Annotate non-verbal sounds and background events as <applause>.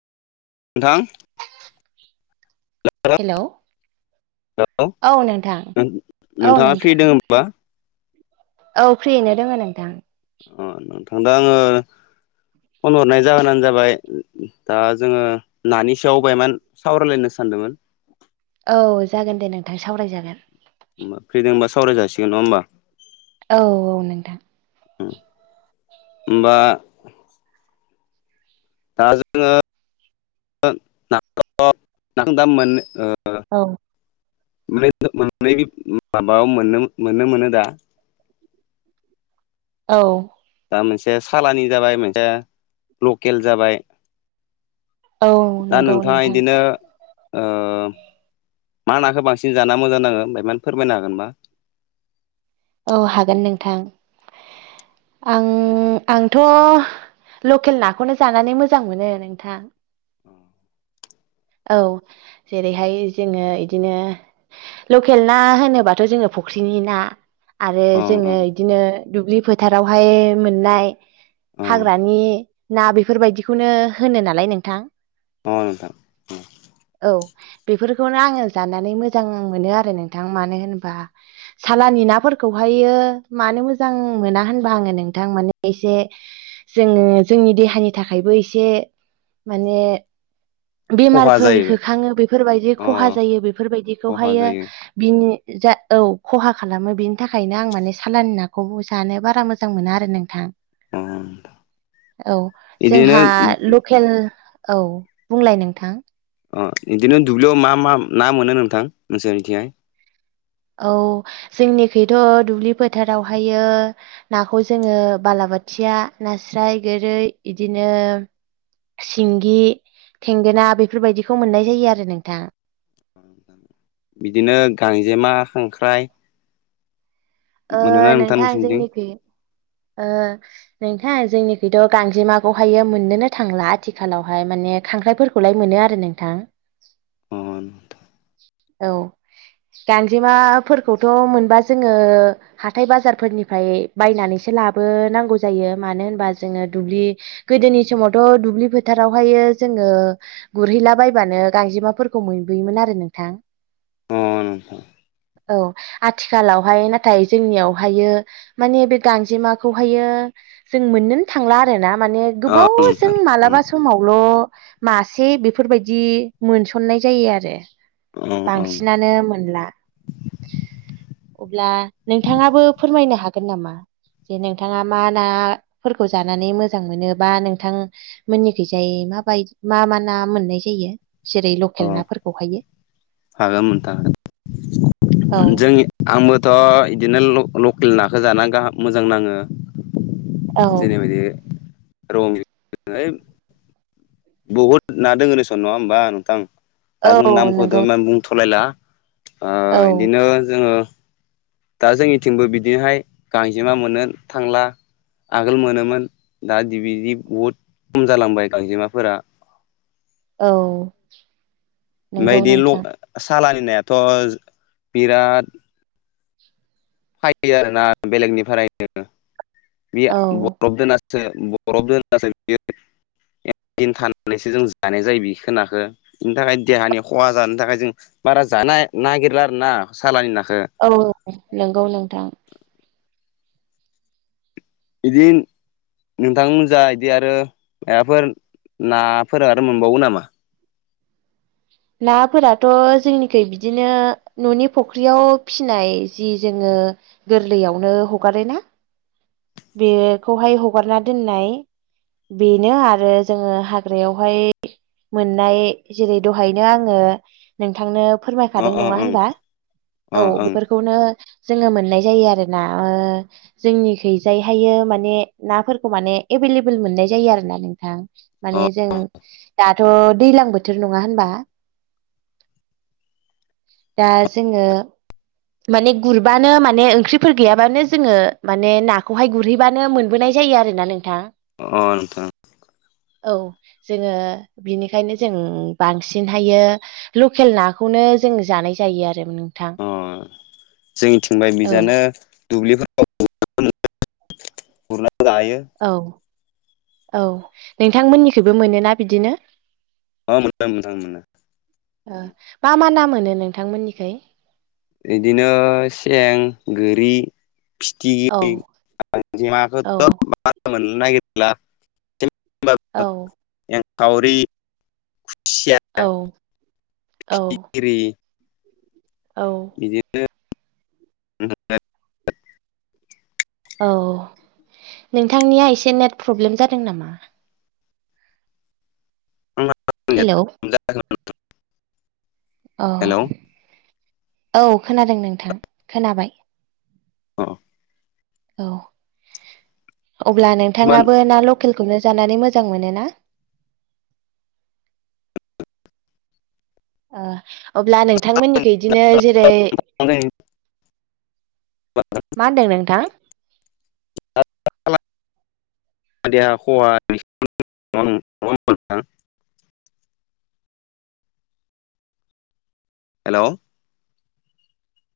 नोंथां hello hello औ नोंथां औ नोंथाङा फ्रि नोंथां दोङ होमबा औ फ्रियैनो दोङ नोंथां अ नोंथांदो आङो फन हरनाय जाहोनानो जाबाय दा जोङो नानि सायाव बायमान सावरायलायनो सानदोंमोन औ जागोन दे नोंथां सावरायजागोन होनब फ्रिदोंबा सावराय जासिगोन नङा होनोमबा? औ औ नोंथां होमबा दा जोङो न नां दाम मोनो औ फ्राय मोननै माबायाव मोन मोननो मोनो दा औ दा मोनसे सालानि जाबाय मोनसे लकेल जाबाय औ दा नंगौ नोंथाङा नोंथां बिदिनो मा नाखौ बांसिन जाना मोजां नाङो होनाय मानो फोरमायनो हागोनबा? औ हागोन नोंथां आं आंथ' लकेल नाखौनो जानानै मोजां मोनो। अ औ जेरैहाय जोङो इदिनो लकेल ना होनोबाथ' जोङो फुख्रिनि ना आरो ओं अ जोङो इदिनो दुब्लि फोथारावहाय मोननाय अ हाग्रानि ना बेफोरबायदिखौनो होनो नालाय नोंथां अ नोंथां औ बेफोरखौनो आङो जानानै मोजां मोनो आरो नोंथां मानो होनबा सालानि नाफोरखौहायो मानो मोजां मोना होनबा आङो नोंथां माने एसे जोङो जोंनि देहानि थाखायबो एसे माने खहा बेमारफोर जायो होखाङो बेफोरबायदि अ खहा जायो खहा बेफोरबायदिखौहायो जायो बिनि जा औ खहा खालामो बिनि थाखायनो आं माने सालानि नाखौ जानो बारा मोजां मोना आरो नोंथां अ औ बिदिनो जोंहा फेल औ बुंलाय नोंथां अ बिदिनो दुब्लियाव मा मा ना मोनो नोंथां नोंसोरनिथिंहाय? औ जोंनिखैथ' दुब्लि फोथारावहायो नाखौ जोङो बालाबाथिया नास्राय गोरै बिदिनो सिंगि थेंगोना बेफोरबायदिखौ मोननाय जायो आरो नोंथां। बिदिनो गांजेमा खांख्राइ ओ मोनोना नोंथां नोंसोरनिथिं जोंनिखि ओ नोंथां जोंनिखैथ' गांजेमाखौहायो मोननोनो थांला आथिखालावहाय माने खांख्राइ फोरखौलाय मोनो आरो नोंथां। उम उम औ गांजेमाफोरखौथ' मोनबा जोङो हाथाय बाजारफोरनिफ्राय बायनानैसो लाबोनांगौ जायो मानो होनबा जोङो दुब्लि गोदोनि समावथ' दुब्लि फोथारावहायो जोङो गुरहैलाबायबानो गांजेमाफोरखौ मोनबोयोमोन आरो नोंथां। उम औ आथिखालावहाय नाथाय जोंनियावहायो माने बे गांजेमाखौहायो जों मोननोनो थांला आरो ना। माने अ गोबावजों नोंथां मालाबा समावल' मासे बेफोरबायदि मोनसननाय जायो आरो। औ औ बांसिनानो मोनला <inaudible> अब्ला नोंथाङाबो फोरमायनो हागोन नामा? जे नोंथाङा मा नाफोरखौ जानानै मोजां मोनो बा नोंथां मोननिखैजाय माबाय मा मा ना मोननाय जायो जेरै अ लकेल नाफोरखौहायो हागोन नोंथां औ जोंनि आंबोथ' इदिनो ल-लकेल नाखौ जाना गाहाम मोजां नाङो। औ जेरैबादि रं है बहुद ना दङो दसन नङा होमबा नोंथां दा जों औ नामखौथ' नंगौ इमान बुंथ'लायला ओ औ इदिनो जोङो दा जोंनिथिंबो बिदिनोहाय गांजेमा मोननो थांला। आगोल मोनोमोन दादिबिदि बहुद खम जालांबाय गांजेमाफोरा औ। ओमफाय नंगौ इदि ल नोंथां सालानि नायाथ' बिराद फादो आरोना बेलेगनिफ्रायनो बि औ बरफ दोनासै <unintelligible> <unintelligible> इन्दिन थानानैसो जों जानाय जायो बिखोनाखो बेनि थाखाय देहानि खहा जानो थाखाय जों बारा जानो नागिरला आरो ना सालानि नाखो औ नंगौ नोंथां बिदि नोंथांमोन जा इदि आरो मायबाफोर नाफोर आरो मोनबावो नामा? नाफोराथ' जोंनिखै बिदिनो न'नि फख्रियाव फिसिनाय जि जोङो गोरलैयावनो हगारो ना बेखौहाय हगारना दोननाय बेनो आरो जोङो हाग्रायावहाय मोननाय जेरै दहायनो आङो नोंथांनो अ फोरमायखादों अ नङा ओं होनबा अ औ ओं बेफोर खौनो जोङो मोननाय जायो आरोना ओ जोंनिखै जाय हायो माने नाफोरखौ माने एभेलेबोल मोननाय जायो आरो ना नोंथां। अ माने जों दाथ' दैज्लां बोथोर नङा होनबा। दा जोङो माने गुरबानो माने ओंख्रिफोर गैयाबानो जोङो माने नाखौहाय गुरहैबानो मोनबोनाय जायो आरोना नों थां अ नोंथां औ जोङो बिनिखायनो जों बांसिनहायो लकेल नाखौनो जों जानाय जायो आरो नोंथां अ जोंनिथिंबाय औ बिजानो दुब्लिफोर गुरना जायो औ औ नोंथांमोननिखैबो मोनोना बिदिनो अ मोनदों नोंथां मोनों ओ मा मा ना मोनो नोंथांमोननिखाय इदिनो सें गोरि औ फिथिगिरि <unintelligible> औ गांजेमाखौथ' मार मोननो नागिरला औ एंखावरि खुसिया औ औ गिरि औ बिदिनो औ नोंथांनिया एसे नेट प्रब्लेम जादों नामा नेन हेलौ प्र जा न औ औ खोनादों नोंथां खोनाबाय औ औ अब्ला नोंथाङाबो ना ल केल खौनो जानानै मोजां मोनो ना? ओ अब्ला नोंथांमोननिखै बिदिनो जेरै मा होनदों नोंथां <unintelligible> हेलौ